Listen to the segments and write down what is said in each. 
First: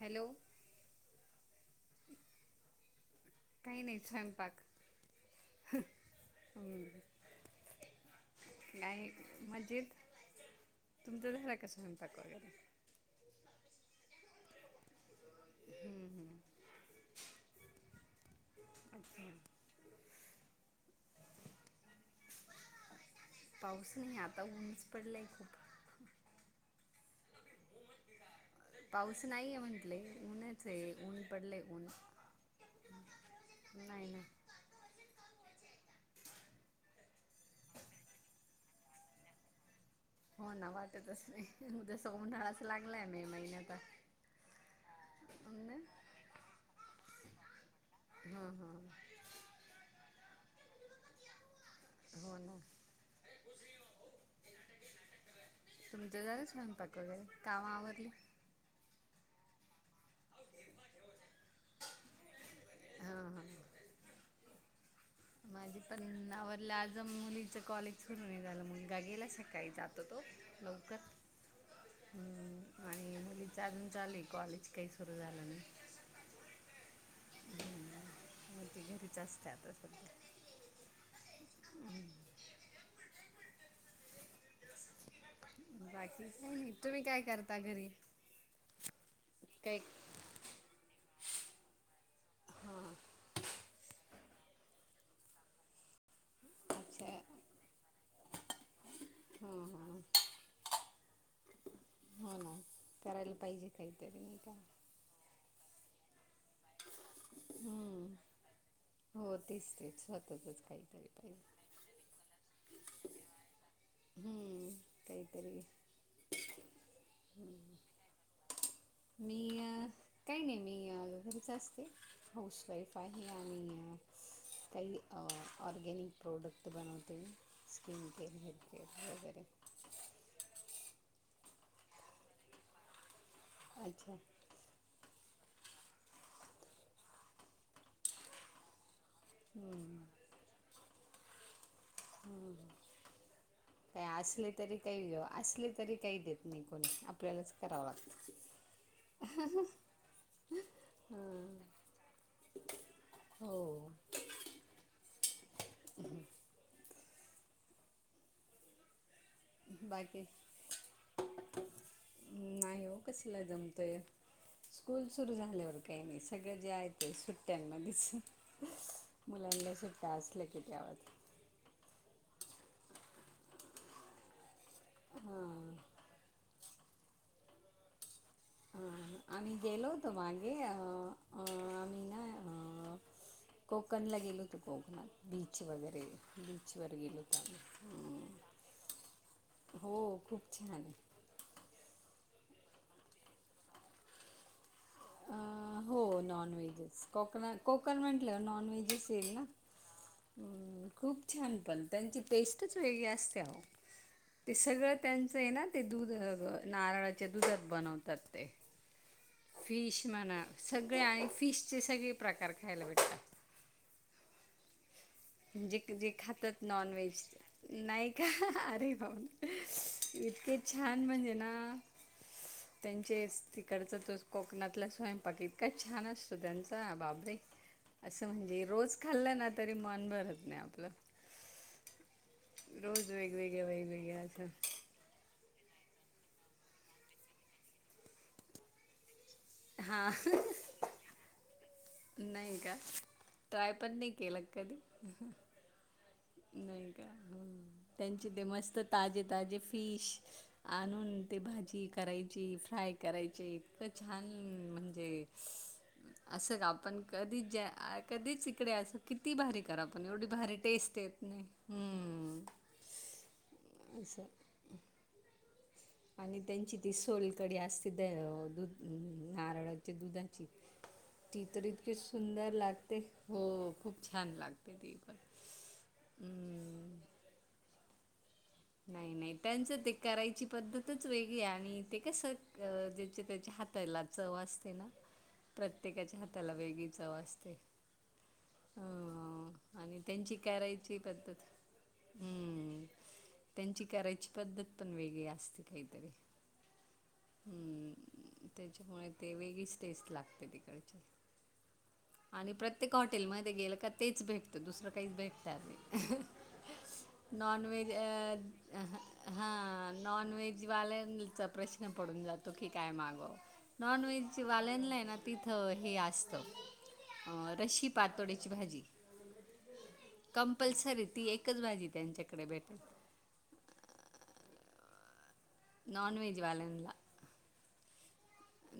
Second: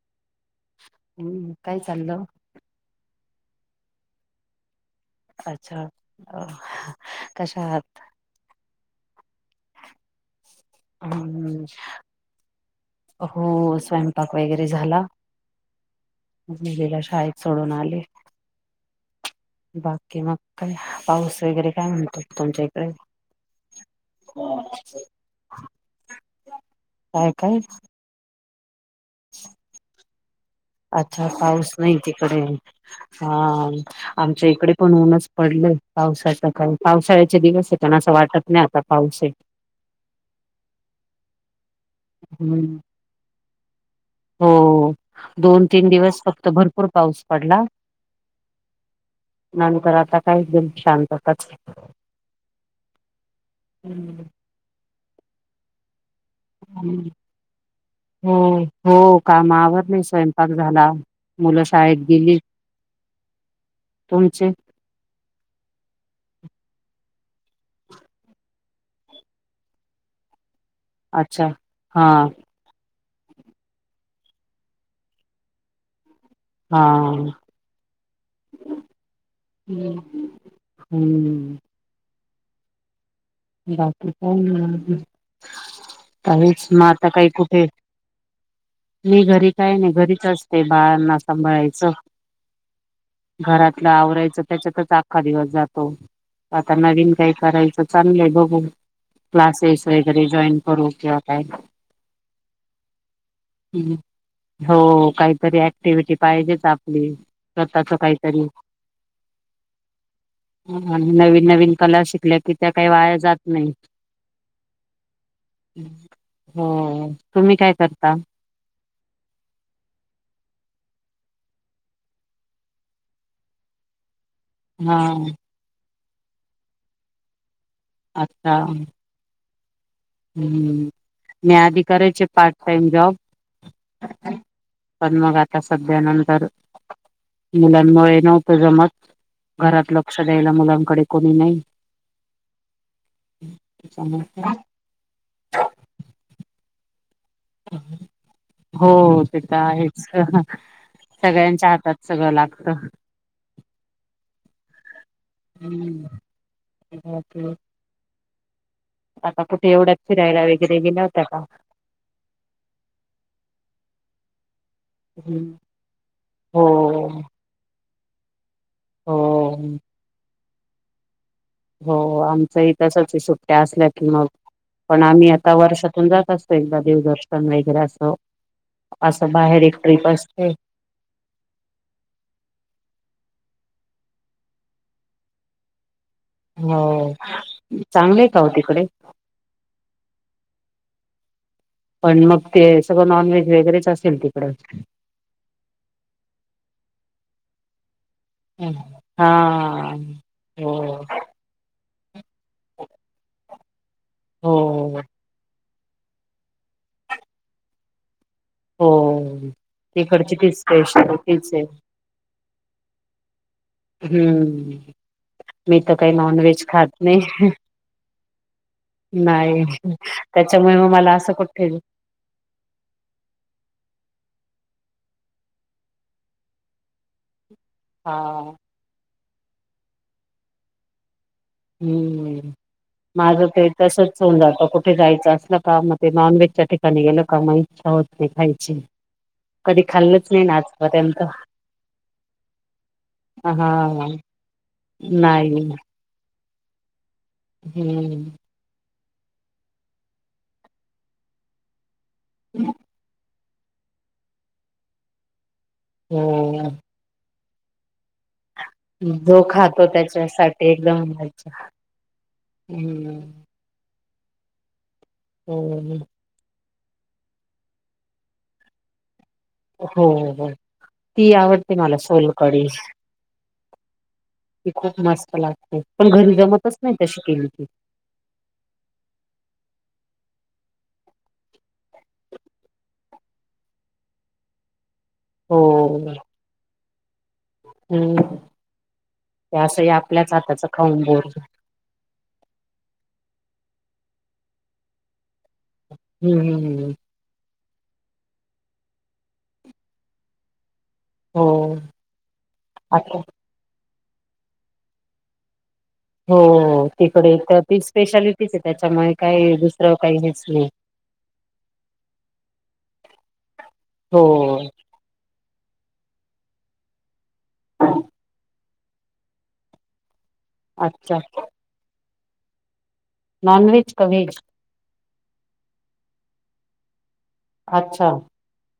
Hello. हम्म काय चाललं? काही नाही स्वयंपाक. अच्छा कशा आहात? नाही मजेत तुमचा झाला हम्म का स्वयंपाक वगैरे? हो स्वयंपाक वगैरे झाला. हम्म, मुलीला शाळेत सोडून आले. अच्छे [unintelligible] बाकी मग काय पाऊस वगैरे काय म्हणतो तुमच्या इकडे पाऊस नाही आता ऊनच पडलाय खूप काय काय पाऊस नाहीये म्हटले ऊन्हच आहे ऊन अच्छा पडले पाऊस ऊन नाही हा नाही ना आमच्या इकडे पण ऊनच पडलंय पावसाचा काही पावसाळ्याचे दिवस आहे पण असं वाटत नाही आता पाऊस आहे हो ना वाटतच नाहीजे सोमनाच हम्म लागलाय मे महिन्यात हो हो दोन ना तीन दिवस फक्त भरपूर पाऊस पडला हां हां नंतर आता काय एकदम शांतताच हो ना हम्म तुमचं घ हम् हम्म हो कामा आवर नाही स्वयंपाक झाला मुलं शाळेत गेली हा हा तुमचे माझी पणनावरला आज मुलीचं कॉलेज सुरू नाही झालं मुलगा गेला सकाळी जातो तो ल अच्छा. कात हां, आणि मुलीच अजून चाली कॉलेज काही सुरू झालं नाही मग ती घरीच असते आता हां हम्म आणि बाकी का बाकी काही काहीच नाही म तुम्ही आता काय काही करता कुठे घरी मी घरी काय नाही घरीच असते बाळांना सांभाळायचं हा घरातलं आवरायचं त्याच्यातच आखा दिवस जातो आता अच्छा नवीन काही करायचं चांगले बघू हां क्लासेस हां वगैरे जॉईन करू किंवा काय हो ना करायला पाहिजे काहीतरी नाही का हो काहीतरी ऍक्टिव्हटी पाहिजेच आपली स्वतःच हम्म. काहीतरी हो तेच तेच स्वतःचच काहीतरी आणि नवीन पाहिजे नवीन कला शिकल्या कि त्या काही वाया जात नाही हम्म काहीतरी हो तुम्ही काय करता मी काही नाही मी ल घरीच असते हाऊस वाईफ आहे आणि हा काही ऑर्गॅनिक प्रोडक्ट बनवते मी स्किन केअर अच्छा हेड केेअर वगैरे हम्म मी आधी करायचे पार्ट टाइम जॉब अच्छा पण मग आता सध्यानंतर मुलांमुळे नव्हतं जमत घरात लक्ष द्यायला मुलांकडे कोणी नाही ह् काय असले त्याच्यामुळे. तरी काही असले तरी काही देत नाही कोणी आपल्यालाच करावं लागतं हो ते तर आहे हां सगळ्यांच्या हातात सगळं लागत हो हम्म ते आता कुठे एवढ्याच बाकी फिरायला वगैरे गेल्या होता का नाही हो कसला जमतोय स्कूल सुरू झाल्यावर काही नाही सगळं हो जे आहे ते सुट त्यांना दिस हो मुलांना सुट्टा असलं कीतीवत हो आमच इ तसाच सुट्ट्या असल्या की मग पण आम्ही आता हां वर्षातून जात असतो एकदा देव दर्शन वगैरे असं असं हां आम्ही बाहेर एक गेलो ट्रिप होतो असते मागे आम्ही ना कोकणला गेलोतो कोकणात बीच वगैरे बीच वर हो. गेलो होतो आम्ही, चांगले का हो तिकडे हो खूप छान आहे. पण मग ते सगळं नॉनव्हेज वगैरेच असेल तिकडं? हो नॉनव्हेज च कोकणात कोकनं म्हटल्यावर नॉनव्हेज हा येईल ना! हो खूप छान पण त्यांची टेस्टच वेगळी असते ओ ते सगळं हो त्यांच आहे ना ते दूध नारळाच्या दुधात बनवतात ते. हो! फिश तिकडची म्हणा तीच सगळे स्पेशल आणि तीच आहे फिशचे सगळे प्रकार खायला भेटतात. हम्म! जे मी तर जे काही खातात नॉनव्हेज खात नाही नॉनव्हेज, नाही का अरे बाप नाही इतकी त्याच्यामुळे मग छान मला असं म्हणजे ना! [inaudible] त्यांचे तिकडचा तो कोकणातला स्वयंपाक इतका छान असतो त्यांचा बाबरे! [inaudible] असं म्हणजे रोज खाल्लं ना तरी मन भरत नाही आपलं. हम्म रोज माझं वेगवेगळ्या ते वेगवेगळ्या तसच होऊन जात असं कुठे जायचं असल का मग ते नॉन व्हेजच्या ठिकाणी गेलं का मग इच्छा होत नाही खायची. कधी हां खाल्लच नाही ना आज पर्यंत. नाही का ट्राय पण नाही केलं का कधी? नाही नाही का त्यांची हम्म. ते मस्त ताजे ताजे फिश आणून ते भाजी करायची फ्राय करायचे. इतक छान म्हणजे असं ग हो आपण कधीच ज्या कधीच इकडे असं किती जो भारी करा खातो पण एवढी भारी त्याच्यासाठी टेस्ट एकदम तेेत नाही मज्जा. हम्म. असा हो! आणि त्यांची ती सोलकडी असते ते दुध हम् नारळाची हो दुधाची हो ती तर आवडते इतकी मला सुंदर सोलकडी लागते. हो खूप छान लाग ती खूप मस्त लागते. पण घरी जमतच नाही हम्म. तशी केली की. नाही नाही त्यांचं ते करायची पद्धतच वेगळी आणि ते कसं ज्याच्या त्याच्या हात ताला चव असते ना! [inaudible] प्रत्येकाच्या हाताला वेगळी चव अस ते, हम्म ते असं आणि आपल्याच त्यांची हाताच कराईची खाऊन बोर पद्धत हम्म! त्यांची करायची पद्धत पण वेगळी असते काहीतरी. हम्म! हम्म त्याच्यामुळे ते वेगळीच टेस्ट लागते तिकडची. हो आणि प्रत्येक आता हॉटेल मध्ये गेलं का तेच भेटत दुसरं काहीच भेटत नाही. हो तिकडे तर ती नॉनव्हेज स्पेशालिटीच आहे त्याच्यामुळे हा काही दुसरं काही नॉन हेच नाही व्हेजवाल्यांचा प्रश्न पडून जातो की काय मागु! हो नॉनव्हेज वाल्या ला ना तिथं हे असत रशी पातोड्याची भाजी कंपल्सरी अच्छा ती एकच भाजी त्यांच्याकडे भेटेल. नॉनव्हेज का व्हेज? नॉनव्हेज वाल्यांनला. अच्छा!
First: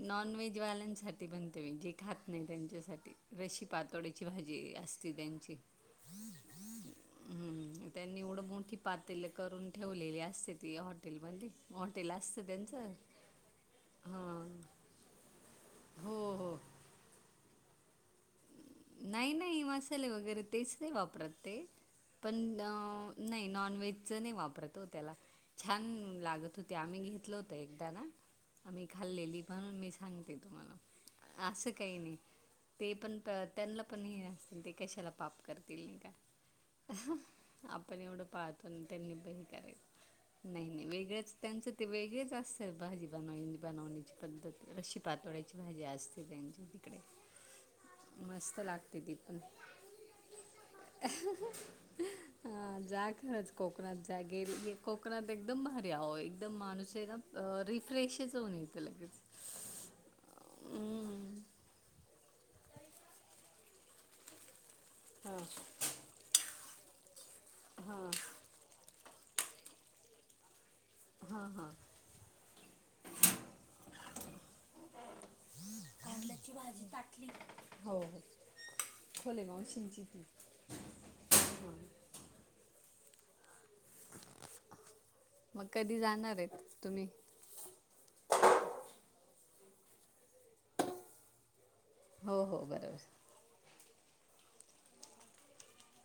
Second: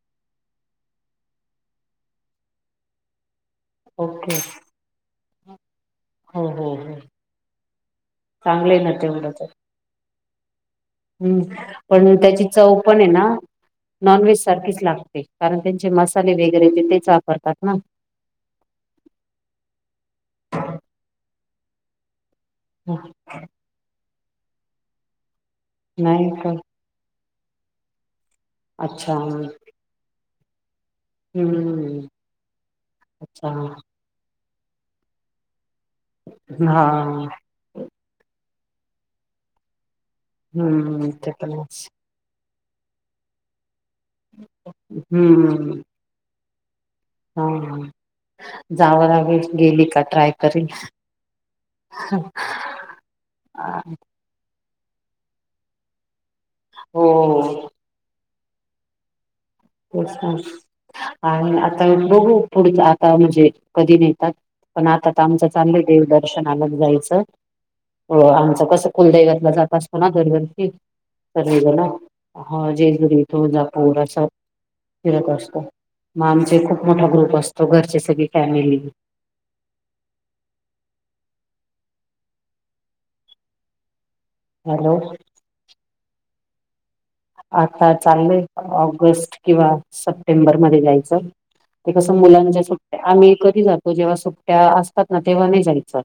नॉन व्हेजवाल्यांसाठी बनते मी जे खात नाय त्यांच्यासाठी रशी पातोडीची ओके भाजी असते त्यांची हो हो हो हम्म त्यांनी एवढं चांगलं मोठी आहे ना पातेल करून ठेवलेली असते ती हॉट हम् पण त्याची चव पण आहे ना नॉनव्हेज हां सारखी लागते कारण त्यांचे हो मसाले हो वेगरे ते तेच वापरतात ना नाही नाही मसाले वगैरे तेच नाही वापरत ते पण अ नाही नॉन व्हेजच नाही वापरत हो त्याला छान नाही का लागत होत ते आम्ही घेतलं होतं एकदा ना आम्ही अच्छा खाल्लेली म्हणून मी सांगते तुम्हाला असं काही हम्म नाही. ते पण अच्छा त्यांना पण हे असतील ते कशाला पाप करतील नाही का. हा आपण एवढं पाळतो त्यांनी बीन करायचं नाही नाही हम्म ते वेगळंच पण त्यांचं ते आहेच. वेगळेच असत भाजी बन बनवण्याची पद्धती रशी पातोळ्याची हम्म भाजी असते त्यांची तिकडे हा मस्त लागते ती जावंला पण व्हेज गेली का ट्राय करेल हा जा खरंच कोकणात जा गे गेल कोकणात एकदम भारी अहो एकदम माणूस आहे हो ना रिफ्रेशच होऊन येतं लगेच तेच [unintelligible] हम्म. आणि आता बघू पुढच आता म्हणजे कधी नेतात. पण आता तर हां आमचं चांगलं देवदर्शनालाच जायचं हां हो आमचं कस कुलदैवतला जात असतो ना दरवर्षी हां हां सगळीजण हं जेजुरी तुळजापूर अस फिरत असतो म आमचे खूप मोठा ग्रुप असतो घरची सगळी फॅमिली खोल ये मावशींन ची ती हा हॅलो म कधी जाणारयेत तुम्ही आता चाललंय ऑगस्ट किंवा सप्टेंबरमध्ये जायचं. ते कसं हो मुलांच्या हो सुट्टया बरोबर आम्ही कधी जातो जेव्हा सुट्टया असतात ना तेव्हा नाही जायच.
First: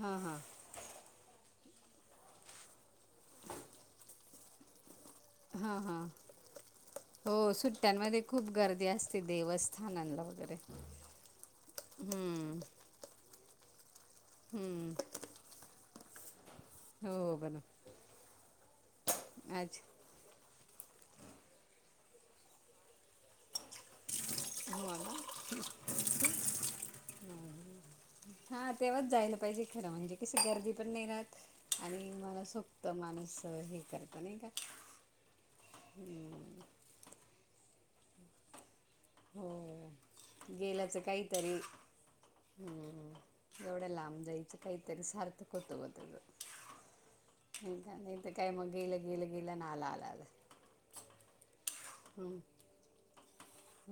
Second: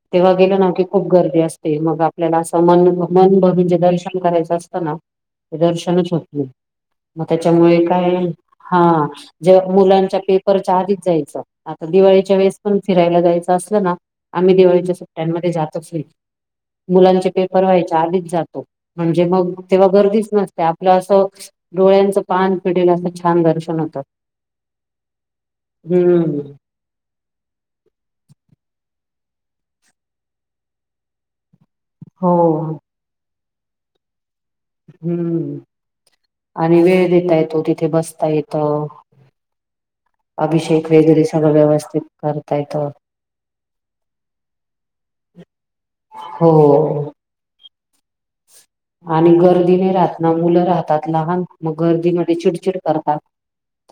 हां तेव्हा हां गेलं ना की खूप गर्दी असते मग आपल्याला असं मन मन भरून जे दर्शन करायचं असतं ना ते हां हां दर्शनच होत नाही. म हो त्याच्यामुळे काय सुट्ट्यांमध्ये खूप हा गर्दी असते जे मुलांच्या देवस्थानांला वगैरे पेपरच्या आधीच जायचं. आता दिवाळीच्या वेळेस हम्म, पण फिरायला जायचं असलं ना आम्ही हम्म. दिवाळीच्या सु सुट्टयामध्ये जातो फ्री मुलांचे हो बरोबर पेपर व्हायच्या आधीच जातो. म्हणजे मग तेव्हा अच्छा गर्दीचं नसते आपलं असं डोळ्यांचं पान पिढेलं असं छान दर्शन होतं. हो ना हम्म हा तेव्हाच जायला पाहिजे खरं म्हणजे कशी गर्दी पण नाही राहत आणि हो मला सोपत माणूस हे करत नाही का हम्म आणि वेळ देता येतो तिथे बसता येत. हो गेल्याच सगळं काहीतरी व्यवस्थित करता येतं हम्म एवढ्या लांब जायच काहीतरी सार्थक होतो बा त्याज हो नाही काय नाय त काय मग गे आणि गर्दी नाही राहत ना मुलं राहतात लहान. म गर्दीमध्ये हम्म, चिडचिड करतात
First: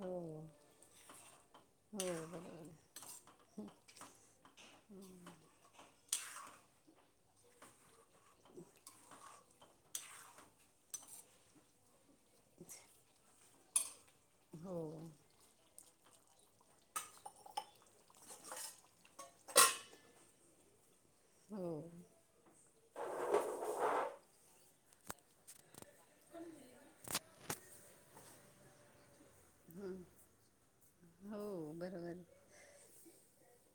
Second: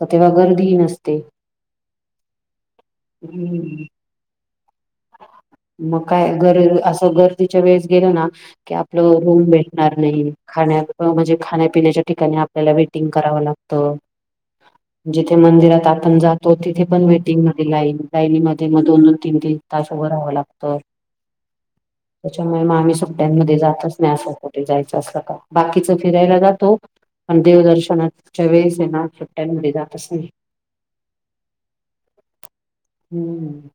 त तेव्हा गर्दी ही नसते. बर हं हम्म. हम्म मग काय गर असं गर्दीच्या वेळेस गेलं ना की आपलं रूम भेटणार नाही खाण्यात म्हणजे खाण्यापिण्याच्या ठिकाणी आपल्याला वेटिंग करावं लागतं. हो. ते मंदिरात आपण जातो तिथे पण वेटिंग मध्ये लाईन लाईनीमध्ये मग दोन, दोन, तीन, तीन तास उभ राहावं लागतं. हो. त्याच्यामुळे मग आम्ही सुट्यांमध्ये जातच नाही असं कुठे जायचं असलका बाकीच फिरायला जातो. पण देवदर्शनाच्या वेळेस आहेना. त्यामुळे जातच नाही हो बरोबर हम्म.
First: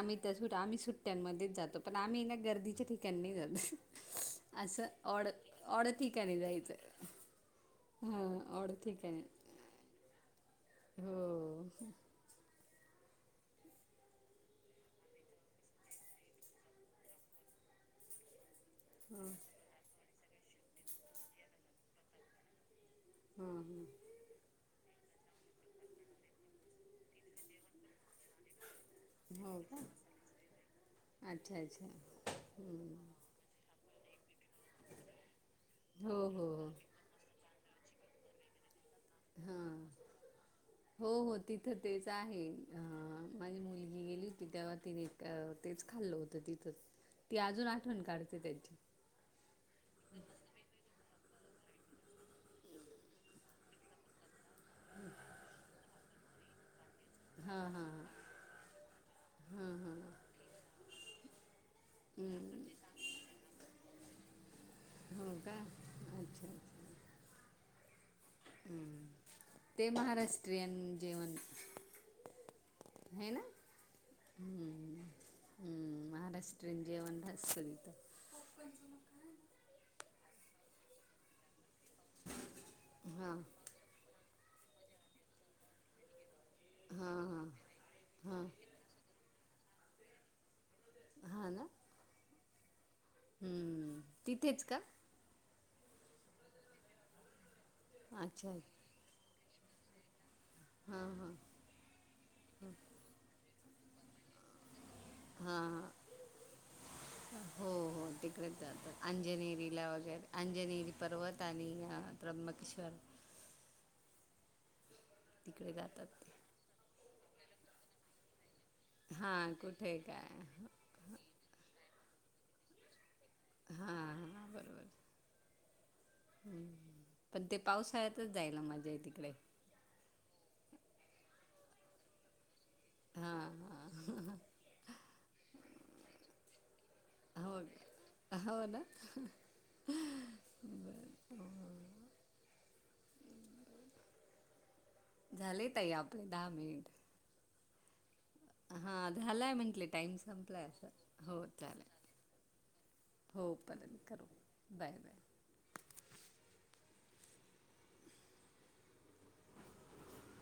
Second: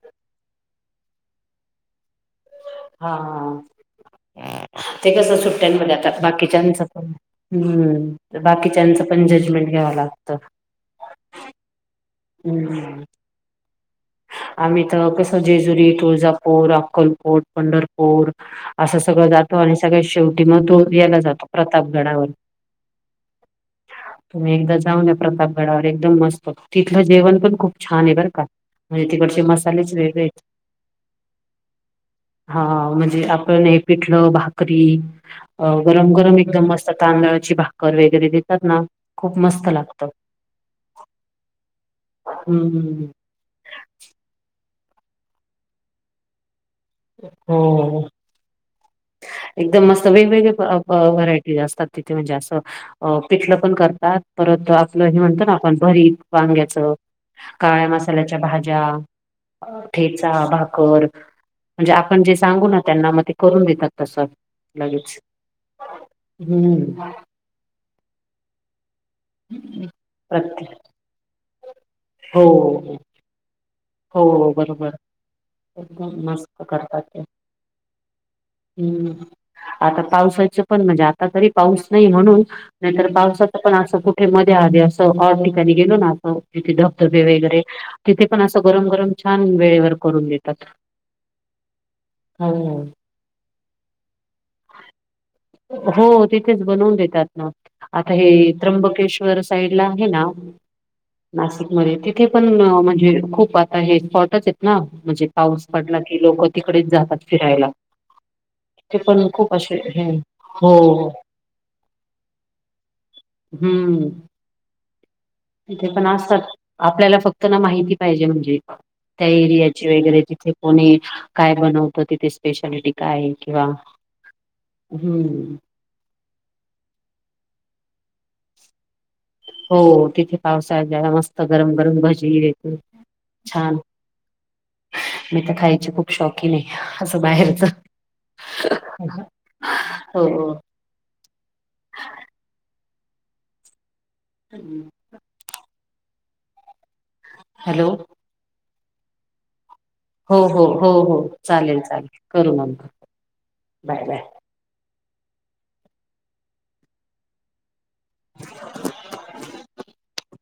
आम्ही तर आम्ही सुट्टयांमध्येच जातो पण आम्ही ना गर्दीच्या ठिकाणी नाही हा जात. असं ते ऑड कसं ऑड सुट्ट्यांमध्ये आता ठीक आहे नाही जायच. बाकीच्यांचं पण हा हम्म ऑड बाकीच्याचं पण जजमेंट घ्यावं लागत. हो.. हम्म. आम्ही तर कसं जेजुरी, तुळजापूर, अक्कलकोट, पंढरपूर असं सगळं जातो आणि सगळ शेवटी मग तो यायला जातो प्रताप गडावर. हम्म हम्म. तुम्ही एकदा जाऊन या प्रतापगडावर एकदम मस्त तिथलं जेवण पण खूप छान आहे बरं का. म्हणजे तिकडचे हां हो का मसालेच वेगळे आहेत. अच्छा अच्छा हा हम्म. म्हणजे आपण एक पिठलं, भाकरी अ गरम, हो गरम हो एकदम हो मस्त तांदळाची भाकर वगैरे देतात ना. खूप हा मस्त लागतं हो हो तिथं तेच आहे अ हम्म माझी मुलगी गेली होती तेव्हा तिने तेच खाल्लं होतं तिथं ती अजून आठवण हो काढते. ओक थँ्यू [unintelligible] एकदम मस्त वेगवेगळे व्हरायटी असतात तिथे म्हणजे असं पिटल पण करतात परत आपलं हे म्हणतं ना आपण भरी वांग्याच हां काळ्या हां मसाल्याच्या भाज्या ठेचा भाकर म्हणजे आपण जे सांगू ना त्यांना म ते करून देतात. तस लगेच हो का अच्छा हम्म. ते महाराष्ट्रीयन प्रत्येक जेवण. हो है ना.. हो बरोबर हम्म हम्म एकदम मस्त महाराष्ट्रियन करतात ते जेवान असत तिथ. हम्म आता पावसाचे पण म्हणजे आता तरी पाऊस नाही म्हणून. नाहीतर हां पावसाच पण असं कुठे मध्ये अधी असं ऑड ठिकाणी गेलो ना असं तिथे हां धबधबे हां वगैरे तिथे पण हां असं गरम, गरम छान वेळेवर करून देतात. हां ना. हो.. हम्म तिथेच का? हो तिथेच बनवून देतात ना आता अच्छा हे त्र्यंबकेश्वर साईडला आहेना हां हां नाशिक मध्ये तिथे पण म्हणजे खूप आता हे थॅटच आहेत. ना म्हणजे पाऊस हां पडला की लोक तिकडेच जातात हां फिरायला. हो हो तिकडे जातात. ते पण खूप असे अंजनेरीला हे वगैरे हो अंजनेरी पर्वत आणि त्र्यंबकेश्वर. हम्म तिकडे इथे पण जातात ते. असाच आपल्याला फक्त ना माहिती पाहिजे म्हणजे त्या हां एरियाची कुठे वगैरे काय तिथे हां कोण आहे. काय बनवतो तिथे स्पेशालिटी काय किंवा हम्म. हम्म पण ते पावसाळ्यातच जायल माझ्या तिकडे हो तिथे पावसाळ जायाला मस्त गरम, गरम भजी हे ते... हा हा. मी तर खायचे खूप शौकीन आहे असं हो बाहेरच हो ना हो हो. ह हम् झालेय ताई आपले दहा मिनिट हॅलो हा झालाय म्हंटले टाईम संपलाय असं हो चालेल हो पंरत बाय बाय करू बाय बाय [unintelligible]